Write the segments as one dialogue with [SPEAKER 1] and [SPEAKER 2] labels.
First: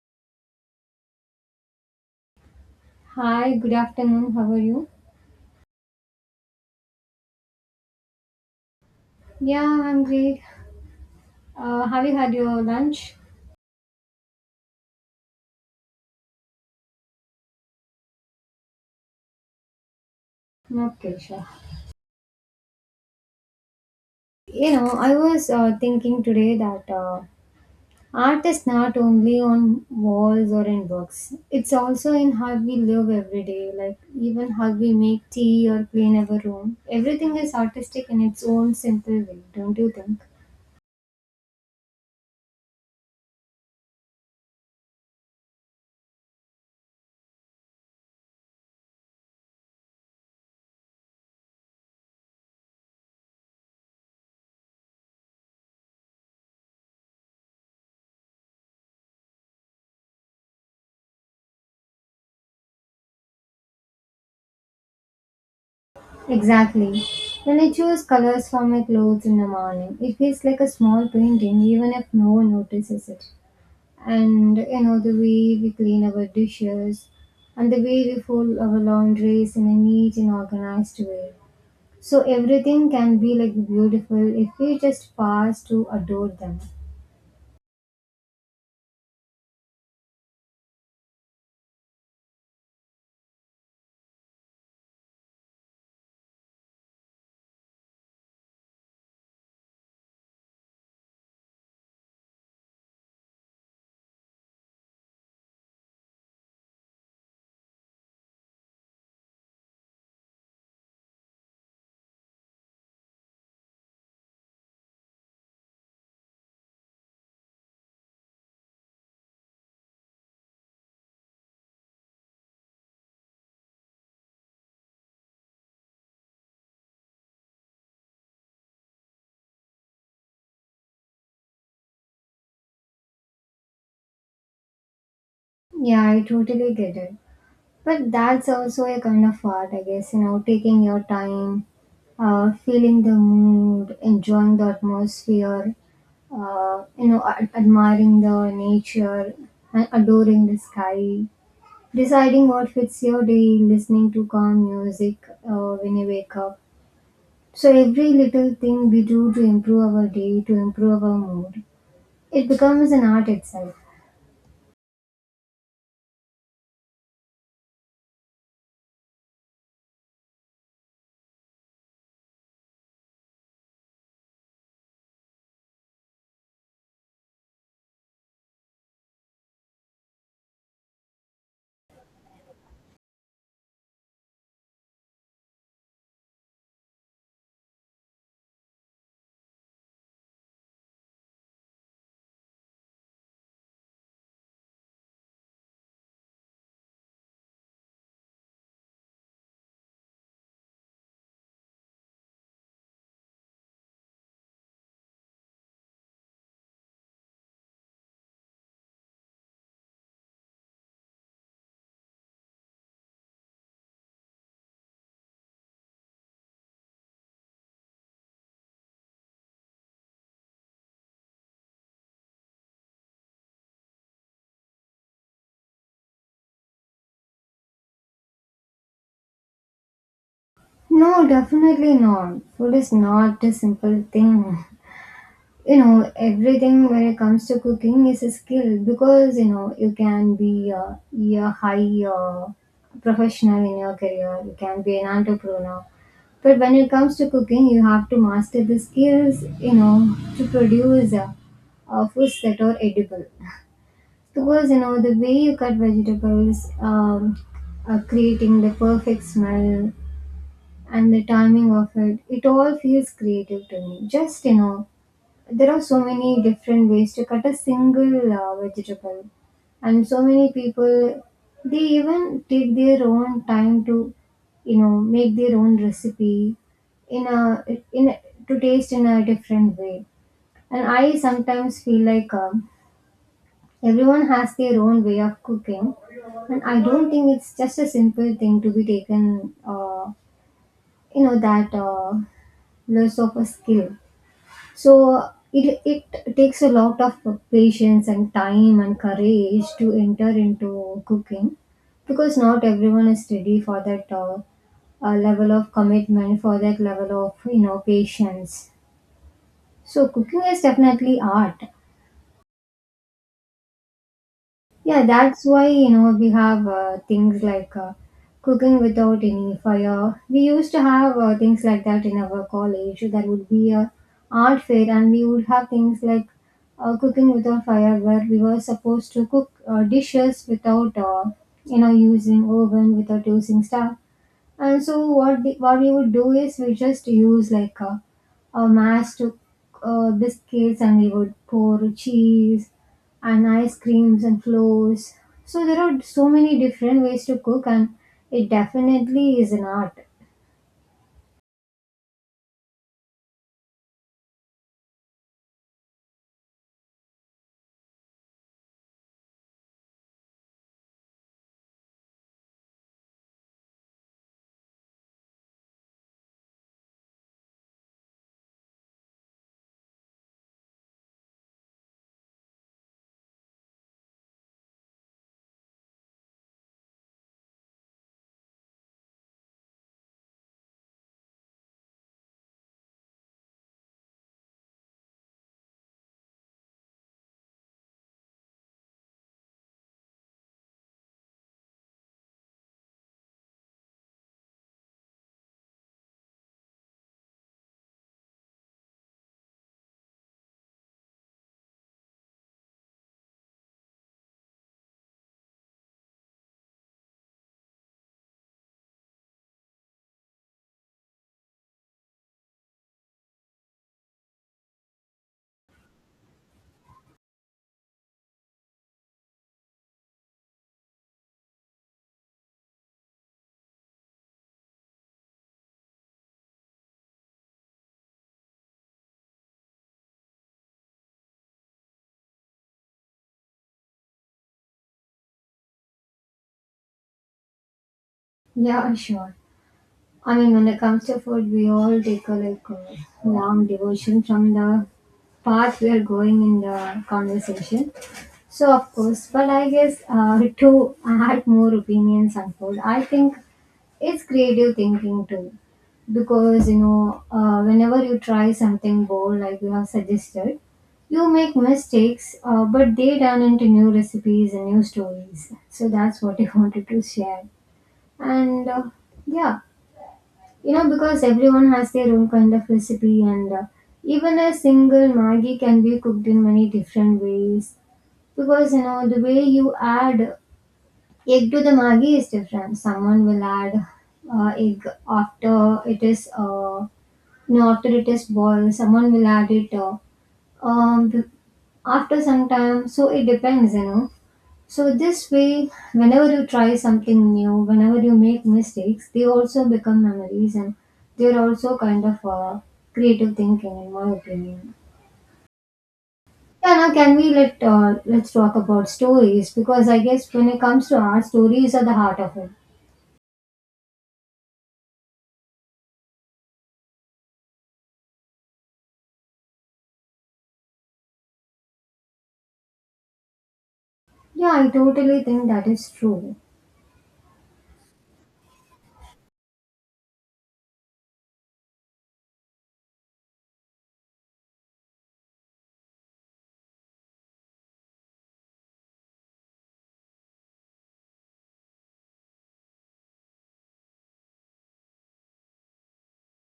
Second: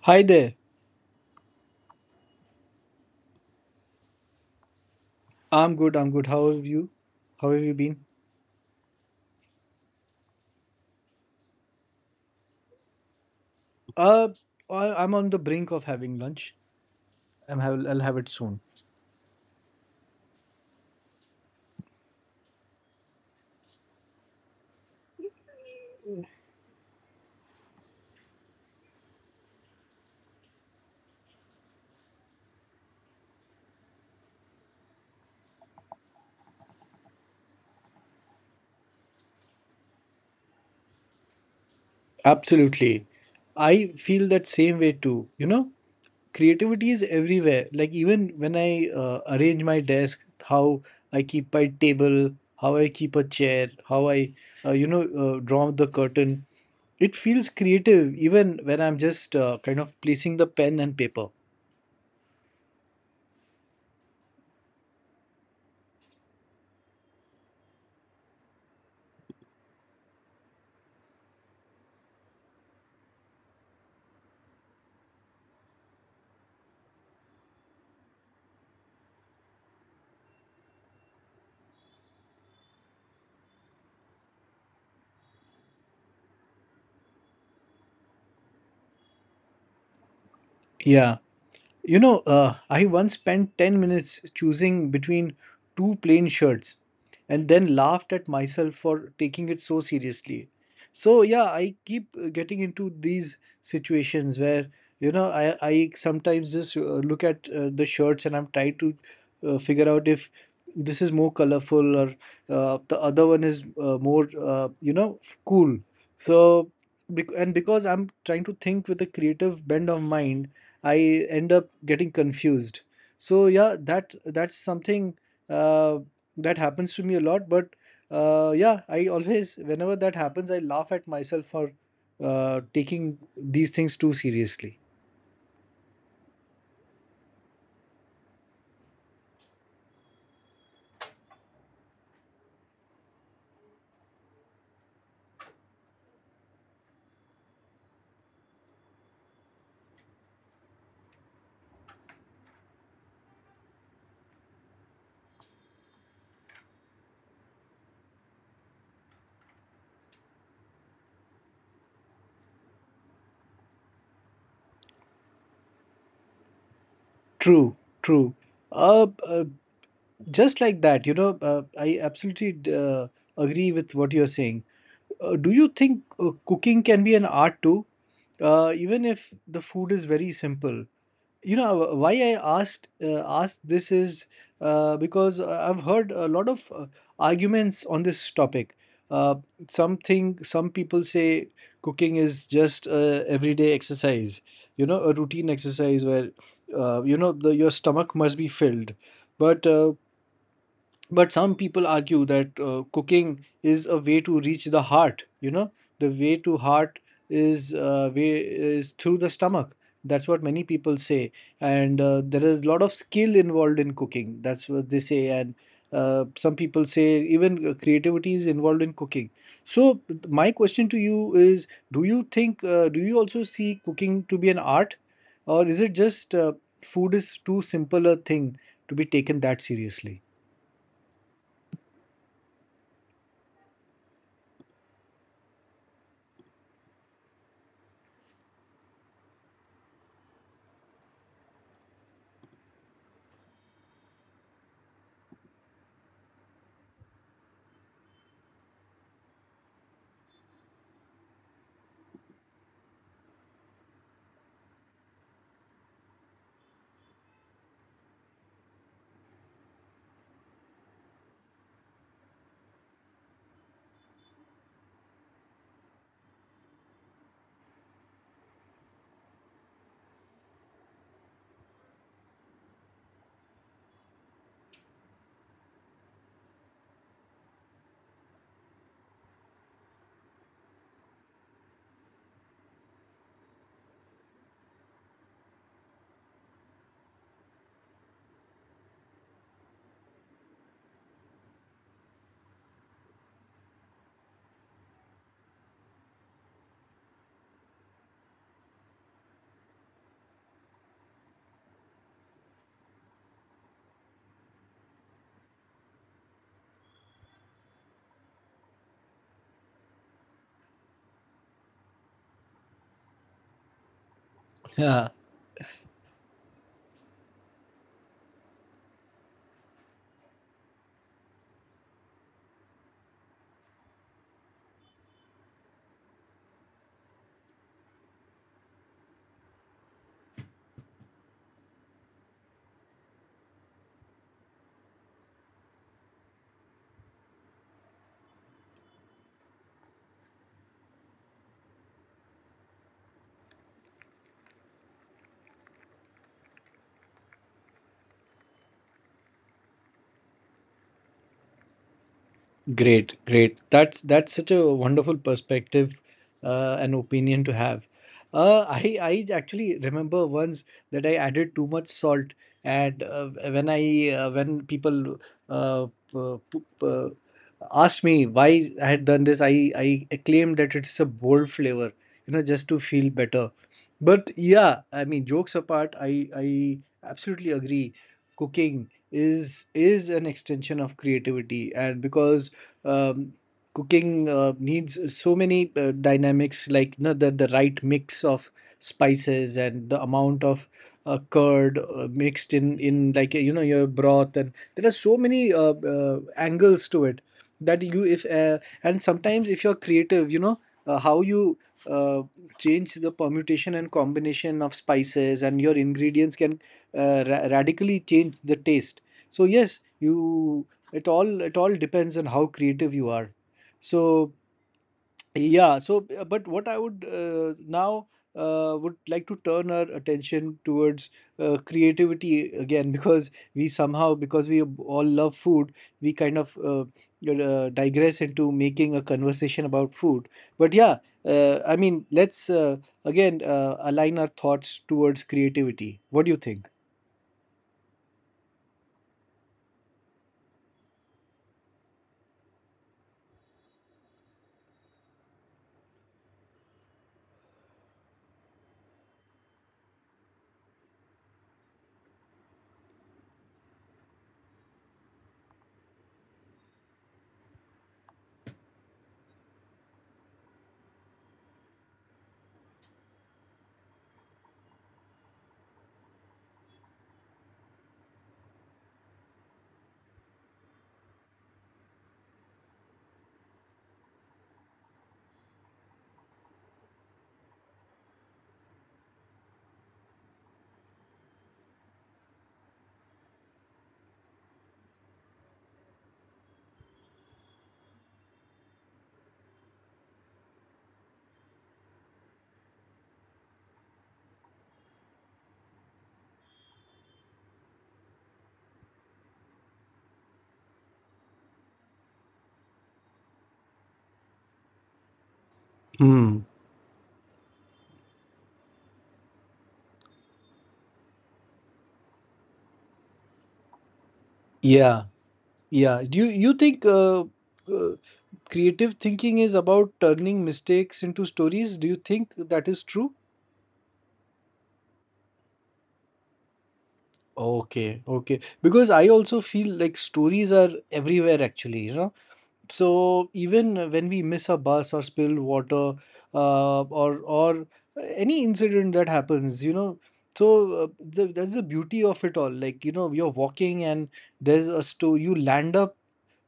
[SPEAKER 1] Hi there.
[SPEAKER 2] Hi, good afternoon. How are you?
[SPEAKER 1] I'm good. I'm good. How have you? How have you been?
[SPEAKER 2] Yeah, I'm great. Have you had your lunch?
[SPEAKER 1] Uh, I'm on the brink of having lunch. I'll have it soon.
[SPEAKER 2] Okay, sure. I was thinking today that art is not only on walls or in books, it's also in how we live every day, like even how we make tea or clean our room. Everything is artistic in its own simple way, don't you think?
[SPEAKER 1] Absolutely. I feel that same way too. You know, creativity is everywhere. Like even when I arrange my desk, how I keep my table, how I keep a chair, how I, you know, draw the curtain. It feels creative even when I'm just kind of placing the pen and paper.
[SPEAKER 2] Exactly. When I choose colors for my clothes in the morning, it feels like a small painting even if no one notices it. And you know the way we clean our dishes, and the way we fold our laundries in a neat and organized way, so everything can be like beautiful if we just pass to adore them.
[SPEAKER 1] Yeah. I once spent 10 minutes choosing between two plain shirts and then laughed at myself for taking it so seriously. So, yeah, I keep getting into these situations where, you know, I sometimes just look at the shirts and I'm trying to figure out if this is more colorful or the other one is you know, cool. So, bec- and because I'm trying to think with a creative bend of mind, I end up getting confused. So yeah, that's something uh, that happens to me a lot. But yeah, I always whenever that happens, I laugh at myself for taking these things too seriously.
[SPEAKER 2] Yeah, I totally get it, but that's also a kind of art, I guess. You know, taking your time, feeling the mood, enjoying the atmosphere, admiring the nature and adoring the sky, deciding what fits your day, listening to calm music when you wake up. So every little thing we do to improve our day, to improve our mood, it becomes an art itself.
[SPEAKER 1] True, true. Uh, uh, just like that, I absolutely agree with what you're saying. Do you think cooking can be an art too? Even if the food is very simple, you know why I asked this is because I've heard a lot of arguments on this topic. uh, some people say cooking is just everyday exercise, you know, a routine exercise where you know your stomach must be filled, but uh, but some people argue that cooking is a way to reach the heart, you know, the way to heart is through the stomach. That's what many people say. And there is a lot of skill involved in cooking, that's what they say, and some people say even creativity is involved in cooking. So my question to you is, do you think do you also see cooking to be an art, or is it just food is too simple a thing to be taken that seriously?
[SPEAKER 2] No, definitely not. Food is not a simple thing. You know, everything when it comes to cooking is a skill, because you know you can be a high professional in your career, you can be an entrepreneur, but when it comes to cooking you have to master the skills, you know, to produce foods that are edible. Because you know the way you cut vegetables, creating the perfect smell and the timing of it, it all feels creative to me. Just you know, there are so many different ways to cut a single vegetable, and so many people, they even take their own time to, you know, make their own recipe in a in a, to taste in a different way. And I sometimes feel like everyone has their own way of cooking, and I don't think it's just a simple thing to be taken, you know, that loss of a skill. So it takes a lot of patience and time and courage to enter into cooking, because not everyone is ready for that level of commitment, for that level of, you know, patience. So cooking is definitely art. Yeah, that's why, you know, we have things like cooking without any fire. We used to have things like that in our college. That would be a art fair, and we would have things like cooking without fire, where we were supposed to cook dishes without you know, using oven, without using stuff. And so what what we would do is we just use like a mass to biscuits, and we would pour cheese and ice creams and flours. So there are so many different ways to cook, and it definitely is an art.
[SPEAKER 1] Great, great. That's such a wonderful perspective and opinion to have. I actually remember once that I added too much salt, and when people uh, p- p- p- asked me why I had done this, I claimed that it's a bold flavor, you know, just to feel better. But yeah, I mean, jokes apart, I absolutely agree. Cooking is an extension of creativity, and because um, cooking needs so many dynamics, like, you know, the right mix of spices and the amount of curd mixed in like, you know, your broth, and there are so many angles to it that you if and sometimes if you're creative, you know, how you uh, change the permutation and combination of spices, and your ingredients can radically change the taste. So yes, you it all depends on how creative you are. So yeah, but what I would now would like to turn our attention towards creativity again, because we somehow, because we all love food, we kind of digress into making a conversation about food. But yeah, I mean, let's again align our thoughts towards creativity. What do you think?
[SPEAKER 2] Yeah, sure. I mean, when it comes to food, we all take a like a long devotion from the path we are going in the conversation. So of course, but I guess to add more opinions on food, I think it's creative thinking too, because you know, whenever you try something bold like you have suggested, you make mistakes, but they turn into new recipes and new stories. So that's what I wanted to share, and yeah. You know, because everyone has their own kind of recipe, and even a single Maggi can be cooked in many different ways. Because, you know, the way you add egg to the Maggi is different. Someone will add egg after it is. You know, after it is boiled, someone will add it um, after some time. So it depends, you know. So this way, whenever you try something new, whenever you make mistakes, they also become memories, and they're also kind of creative thinking, in my opinion.
[SPEAKER 1] Hmm.
[SPEAKER 2] Yeah, now can we let's talk about stories, because I guess when it comes to art, stories are the heart of it.
[SPEAKER 1] Yeah. Yeah. You think uh, creative thinking is about turning mistakes into stories? Do you think that is true?
[SPEAKER 2] Yeah, I totally think that is true.
[SPEAKER 1] Okay, okay. Because I also feel like stories are everywhere actually, you know. So even when we miss a bus or spill water, or any incident that happens, you know. So that's the beauty of it all. Like, you know, you're walking and there's a store, you land up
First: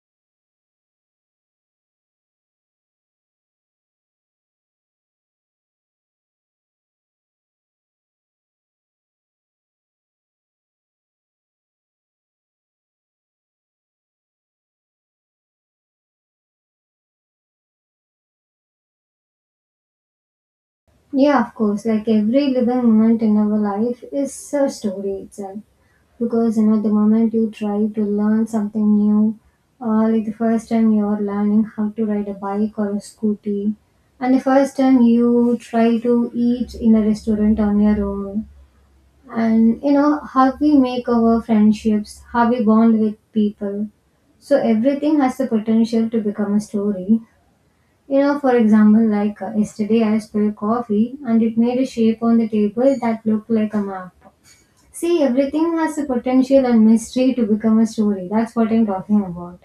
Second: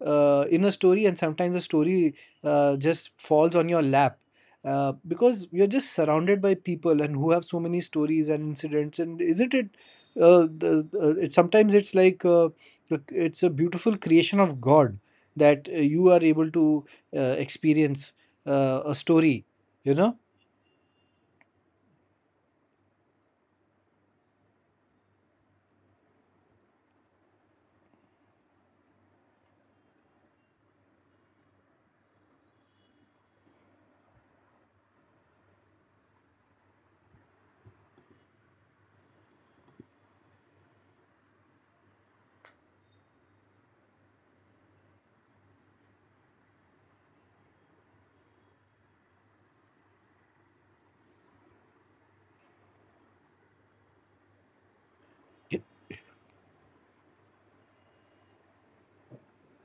[SPEAKER 1] in a story, and sometimes a story just falls on your lap because you're just surrounded by people and who have so many stories and incidents. And isn't it it sometimes it's like it's a beautiful creation of God that you are able to experience a story, you know?
[SPEAKER 2] Yeah, of course, like every living moment in our life is a story itself. Because you know the moment you try to learn something new, like the first time you're learning how to ride a bike or a scooty, and the first time you try to eat in a restaurant on your own, and you know how we make our friendships, how we bond with people, so everything has the potential to become a story. You know, for example, like yesterday I spilled coffee and it made a shape on the table that looked like a map. See, everything has the potential and mystery to become a story. That's what I'm talking about.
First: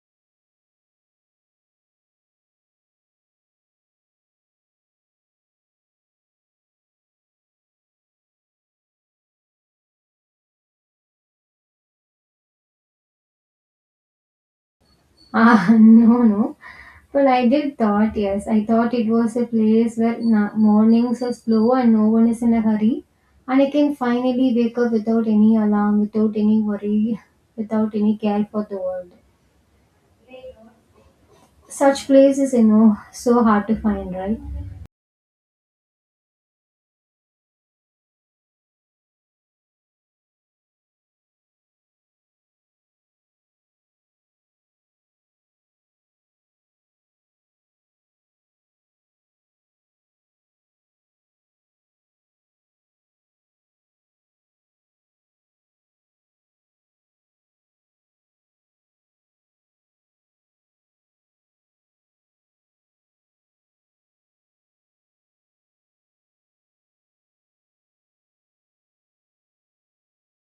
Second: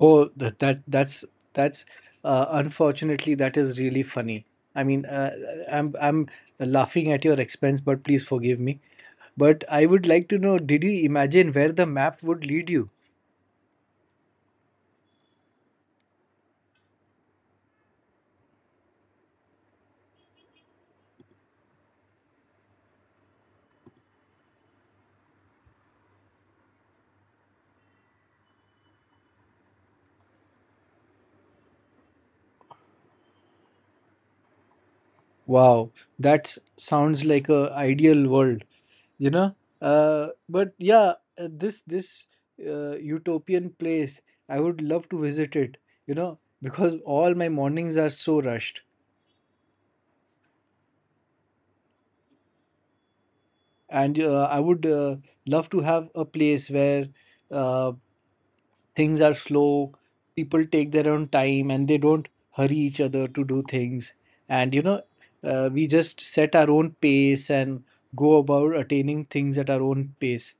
[SPEAKER 1] Oh, that's unfortunately that is really funny. I mean, I'm laughing at your expense, but please forgive me. But I would like to know, did you imagine where the map would lead you?
[SPEAKER 2] Ah, no, no. But I did thought, yes, I thought it was a place where mornings are slow and no one is in a hurry, and I can finally wake up without any alarm, without any worry, without any care for the world. Such place is, you know, so hard to find, right?
[SPEAKER 1] Wow, that sounds like a ideal world, you know? But yeah, this utopian place, I would love to visit it, you know, because all my mornings are so rushed. And I would love to have a place where uh, things are slow, people take their own time and they don't hurry each other to do things. And, you know, we just set our own pace and go about attaining things at our own pace.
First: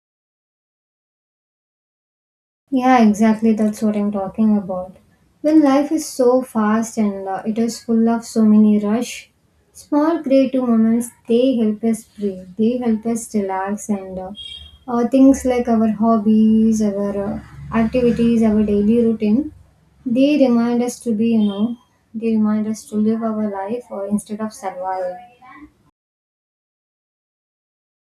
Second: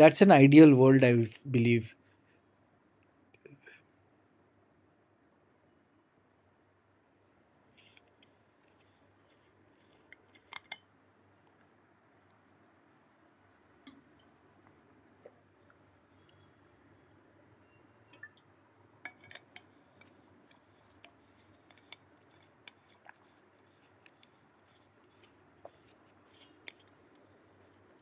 [SPEAKER 1] That's an ideal world, I believe.
[SPEAKER 2] Yeah, exactly. That's what I'm talking about. When life is so fast and it is full of so many rush, small creative moments, they help us breathe. They help us relax, and things like our hobbies, our activities, our daily routine. They remind us to be, you know, they remind us to live our life instead of surviving.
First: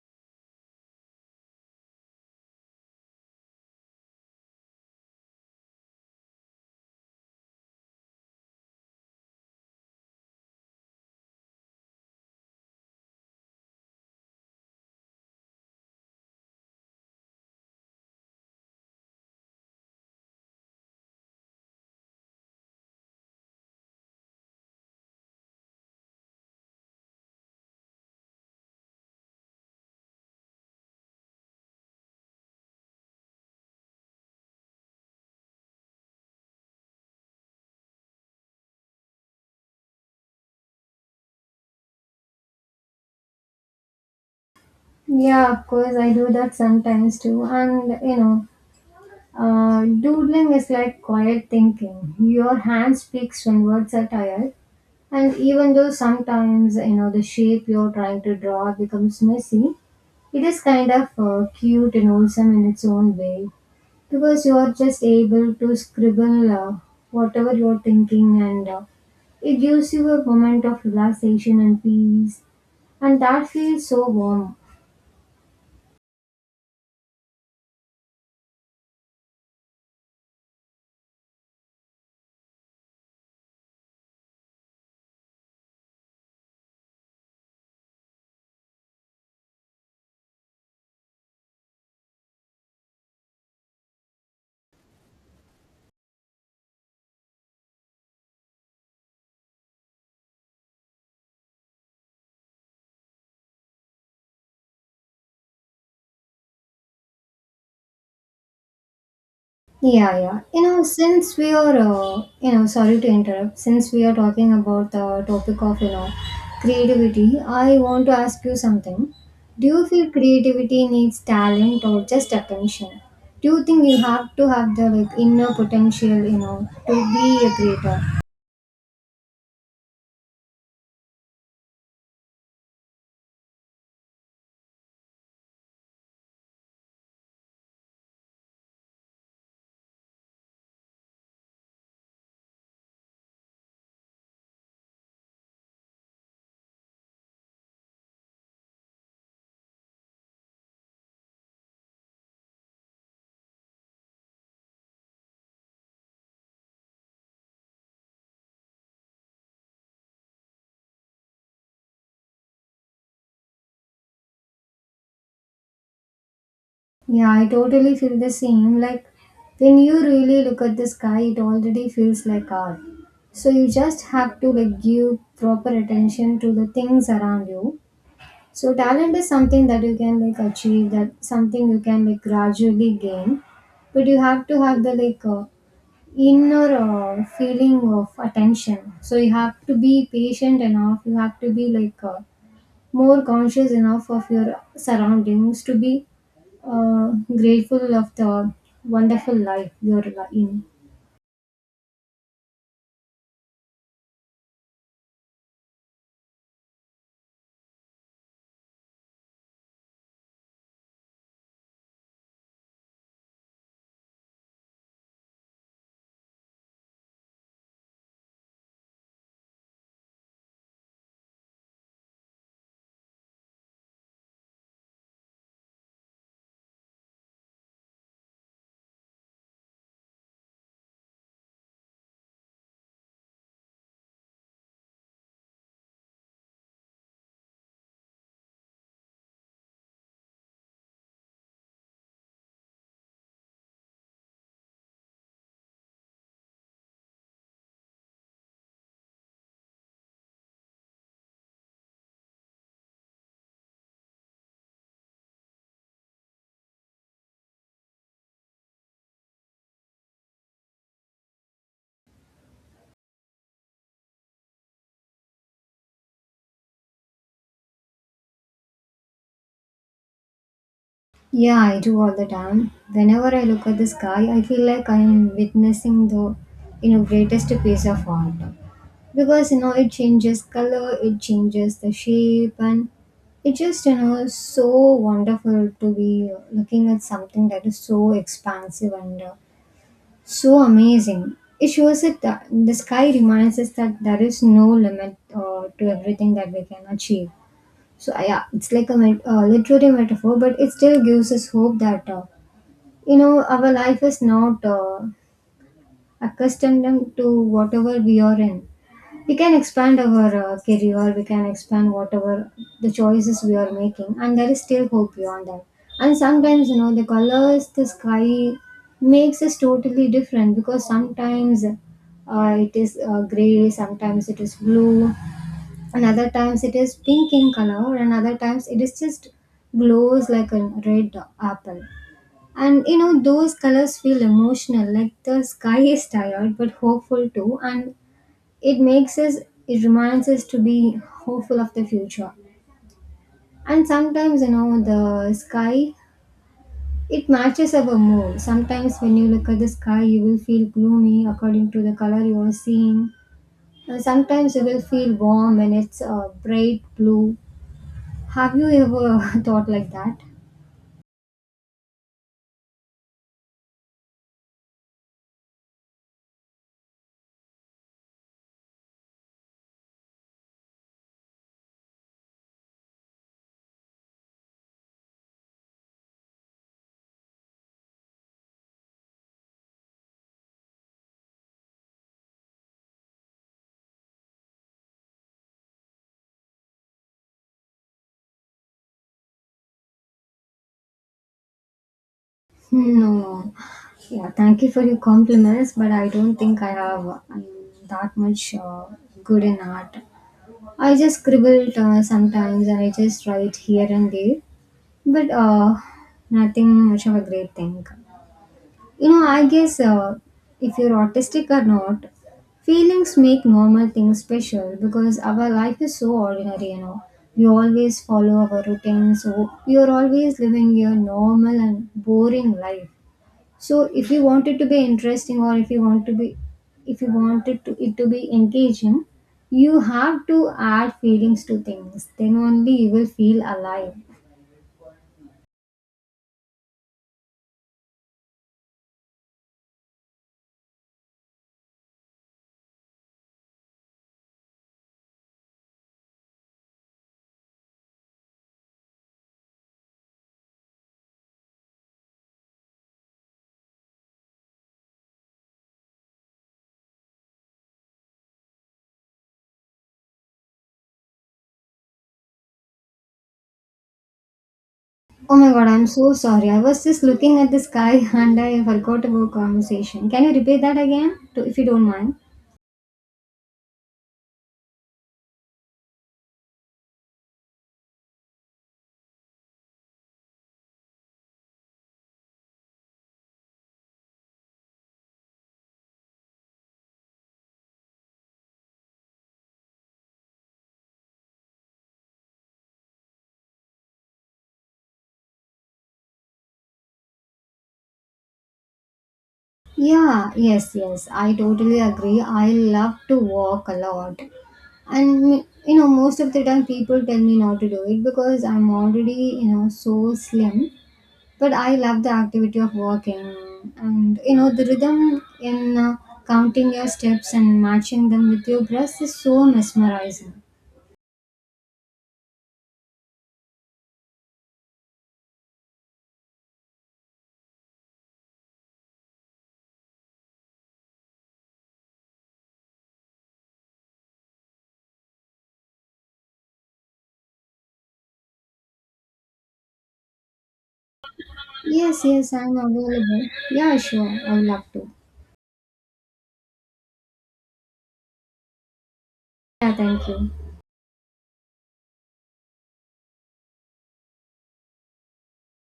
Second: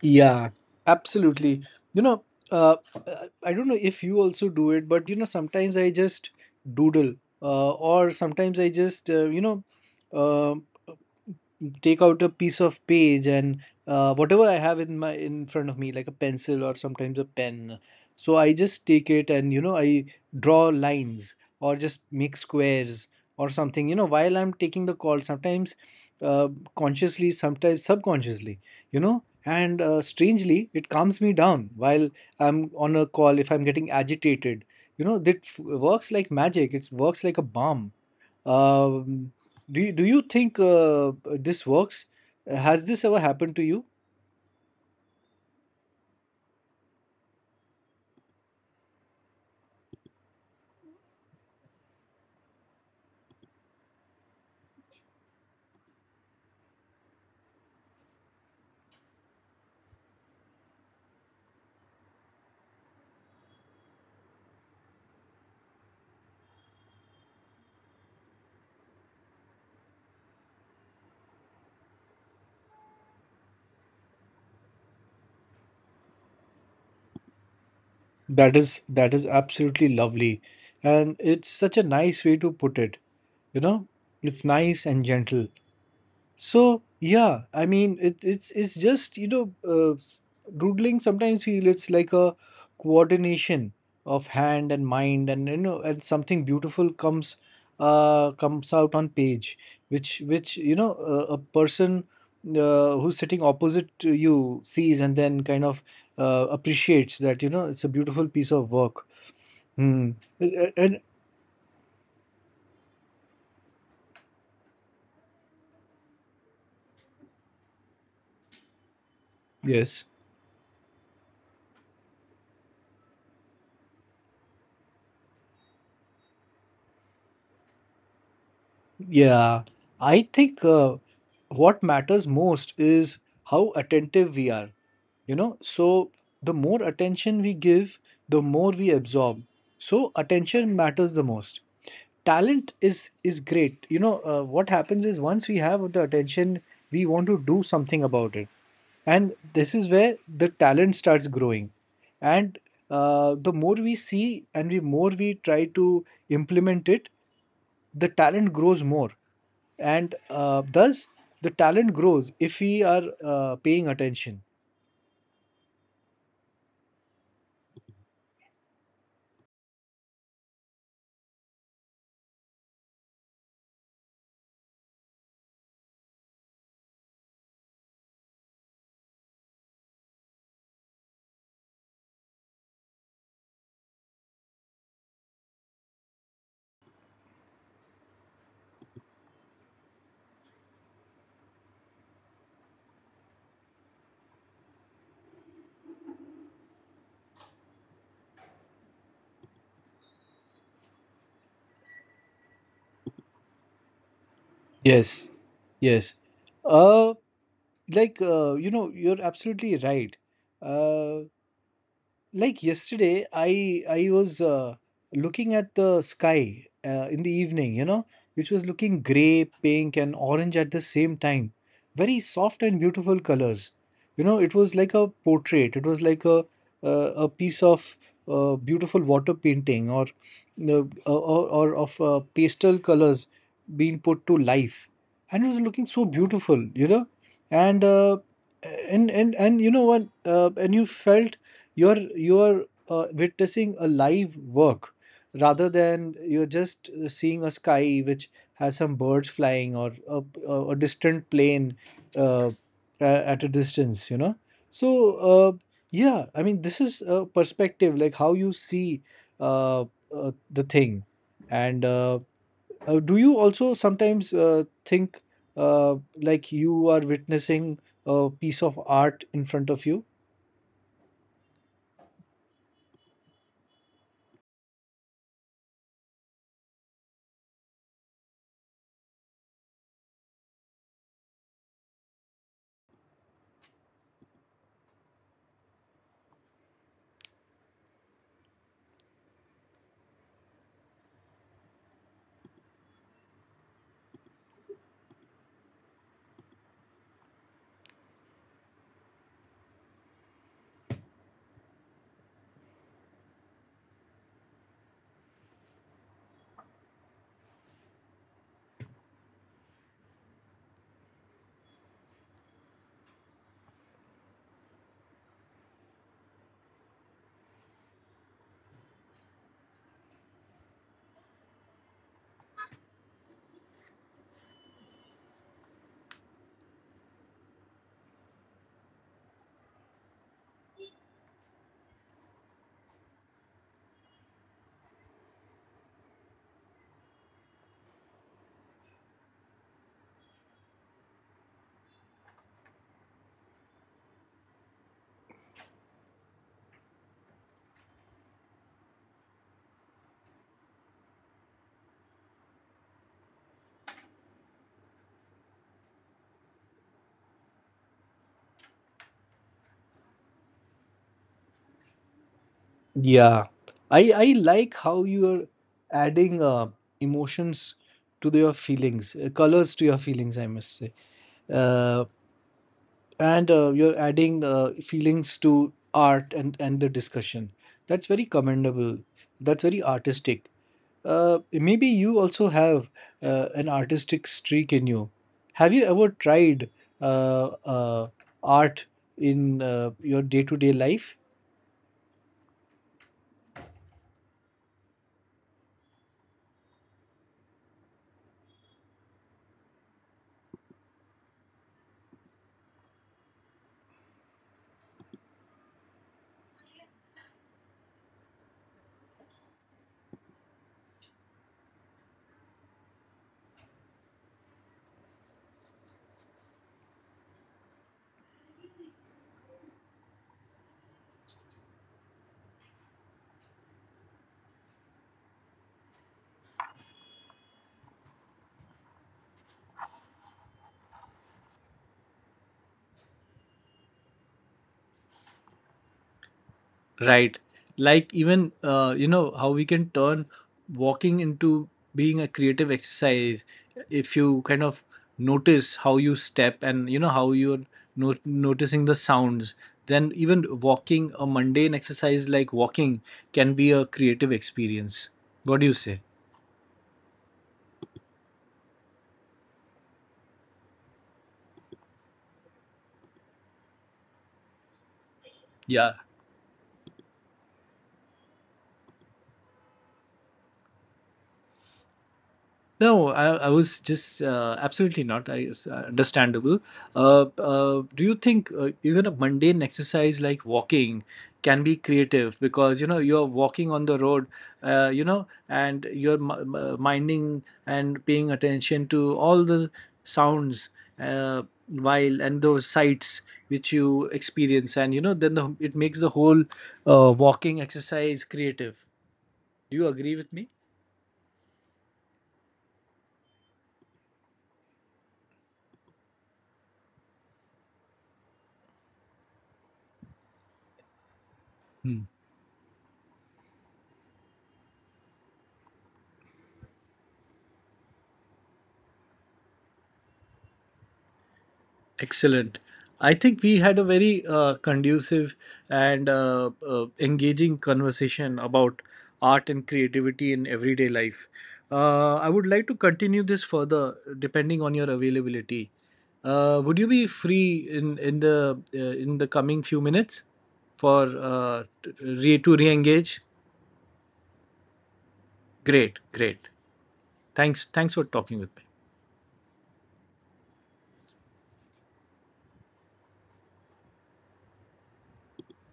[SPEAKER 1] Yeah, absolutely. You know, uh, I don't know if you also do it, but you know, sometimes I just doodle, or sometimes I just, uh, take out a piece of page, and whatever I have in my in front of me, like a pencil or sometimes a pen. So I just take it, and you know, I draw lines or just make squares or something. You know, while I'm taking the call, sometimes uh, consciously, sometimes subconsciously. You know, and strangely it calms me down while I'm on a call if I'm getting agitated, you know, that works like magic, it works like a balm. um, do you think this works, has this ever happened to you?
[SPEAKER 2] Yeah, of course, I do that sometimes too. And you know, doodling is like quiet thinking. Your hand speaks when words are tired, and even though sometimes you know the shape you're trying to draw becomes messy, it is kind of cute and wholesome in its own way, because you're just able to scribble whatever you're thinking, and it gives you a moment of relaxation and peace, and that feels so warm.
[SPEAKER 1] That is, that is absolutely lovely, and it's such a nice way to put it. You know, it's nice and gentle. So yeah, I mean it's just, you know, doodling sometimes feel it's like a coordination of hand and mind, and you know, and something beautiful comes comes out on page, which you know, a person who's sitting opposite to you sees, and then kind of appreciates that, you know, it's a beautiful piece of work. Hmm.
[SPEAKER 2] Yeah, yeah. You know,
[SPEAKER 1] And
[SPEAKER 2] since we are, you know, sorry to interrupt, since we are talking about the topic of, you know, creativity, I want to ask you something. Do you
[SPEAKER 1] yes.
[SPEAKER 2] feel creativity needs talent or just attention? Do you think you have to have the like inner potential, you know, to be a creator?
[SPEAKER 1] Yeah, I think what matters most is how attentive we are. You know, so the more attention we give, the more we absorb. So attention matters the most. Talent is great. You know, what happens is once we have the attention, we want to do something about it. And this is where the talent starts growing. And the more we see and the more we try to implement it, the talent grows more, and thus the talent grows if we are paying attention.
[SPEAKER 2] Yeah, I totally feel the same. Like when you really look at the sky, it already feels like art. So you just have to like give proper attention to the things around you. So talent is something that you can like achieve, that something you can like gradually gain, but you have to have the like inner feeling of attention. So you have to be patient enough. You have to be like more conscious enough of your surroundings to be uh, grateful of the wonderful life you're in.
[SPEAKER 1] Yes. Yes. uh like you know, you're absolutely right. Uh like yesterday I was looking at the sky in the evening, you know, which was looking gray, pink, and orange at the same time. Very soft and beautiful colors. You know, it was like a portrait. It was like a piece of beautiful water painting, or of pastel colors being put to life, and it was looking so beautiful. You know, and uh, and you know what? And you felt you're witnessing a live work rather than you're just seeing a sky which has some birds flying or a distant plane uh, at a distance, you know. So yeah, I mean, this is a perspective like how you see uh, the thing. And do you also sometimes think uh, like you are witnessing a piece of art in front of you?
[SPEAKER 2] Yeah, I do all the time. Whenever I look at the sky, I feel like I am witnessing the, you know, greatest piece of art. Because you know it changes color, it changes the shape, and it just, you know, so wonderful to be looking at something that is so expansive and so amazing. It shows that the sky reminds us that there is no limit to everything that we can achieve. So yeah, it's like a literary metaphor, but it still gives us hope that you know our life is not accustomed to whatever we are in. We can expand our career, we can expand whatever the choices we are making, and there is still hope beyond that. And sometimes you know the colors, the sky makes us totally different, because sometimes it is gray, sometimes it is blue, and other times it is pink in color, and other times it is just glows like a red apple. And you know those colors feel emotional, like the sky is tired but hopeful too, and it makes us, it reminds us to be hopeful of the future. And sometimes you know the sky, it matches our mood. Sometimes when you look at the sky you will feel gloomy according to the color you are seeing, and sometimes you will feel warm when it's a bright blue. Have you ever thought like that?
[SPEAKER 1] Yeah, I like how you're adding emotions to your feelings, colors to your feelings, I must say, uh, and you're adding feelings to art and the discussion. That's very commendable. That's very artistic. Maybe you also have an artistic streak in you. Have you ever tried uh, uh, art in your day-to-day life?
[SPEAKER 2] No. Yeah, thank you for your compliments, but I don't think I have that much good in art. I just scribbled sometimes, and I just write here and there, but nothing much of a great thing. You know, I guess if you're autistic or not, feelings make normal things special because our life is so ordinary, you know. We always follow our routine, so we are always living a normal and boring life. So if you want it to be interesting, or if you want to be, if you want it it to be engaging, you have to add feelings to things. Then only you will feel alive.
[SPEAKER 1] Right. Like even you know how we can turn walking into being a creative exercise if you kind of notice how you step, and you know how you're noticing the sounds. Then even walking, a mundane exercise like walking, can be a creative experience. What do you say?
[SPEAKER 2] Oh my god, I'm
[SPEAKER 1] Yeah.
[SPEAKER 2] so sorry. I was just looking at the sky and I forgot about conversation. Can you repeat that again, if you don't mind?
[SPEAKER 1] No, I was just absolutely not. I it's, understandable. Do you think even a mundane exercise like walking can be creative, because you know you're walking on the road, you know, and you're minding and paying attention to all the sounds while and those sights which you experience, and you know, it makes the whole walking exercise creative. Do you agree with
[SPEAKER 2] Yeah,
[SPEAKER 1] me?
[SPEAKER 2] yes, yes. I totally agree. I love to walk a lot. And, you know, most of the time people tell me not to do it because I'm already, you know, so slim. But I love the activity of walking, and, you know, the rhythm in counting your steps and matching them with your breath is so mesmerizing.
[SPEAKER 1] Excellent. I think we had a very conducive and engaging conversation about art and creativity in everyday life. I would like to continue this further depending on your availability. Would you be free in the coming few minutes for
[SPEAKER 2] Yes, yes, I'm
[SPEAKER 1] to re-engage?
[SPEAKER 2] available. Yeah, sure. I would love to.
[SPEAKER 1] Great, great. Thanks, thanks for talking with me.
[SPEAKER 2] Yeah, thank you.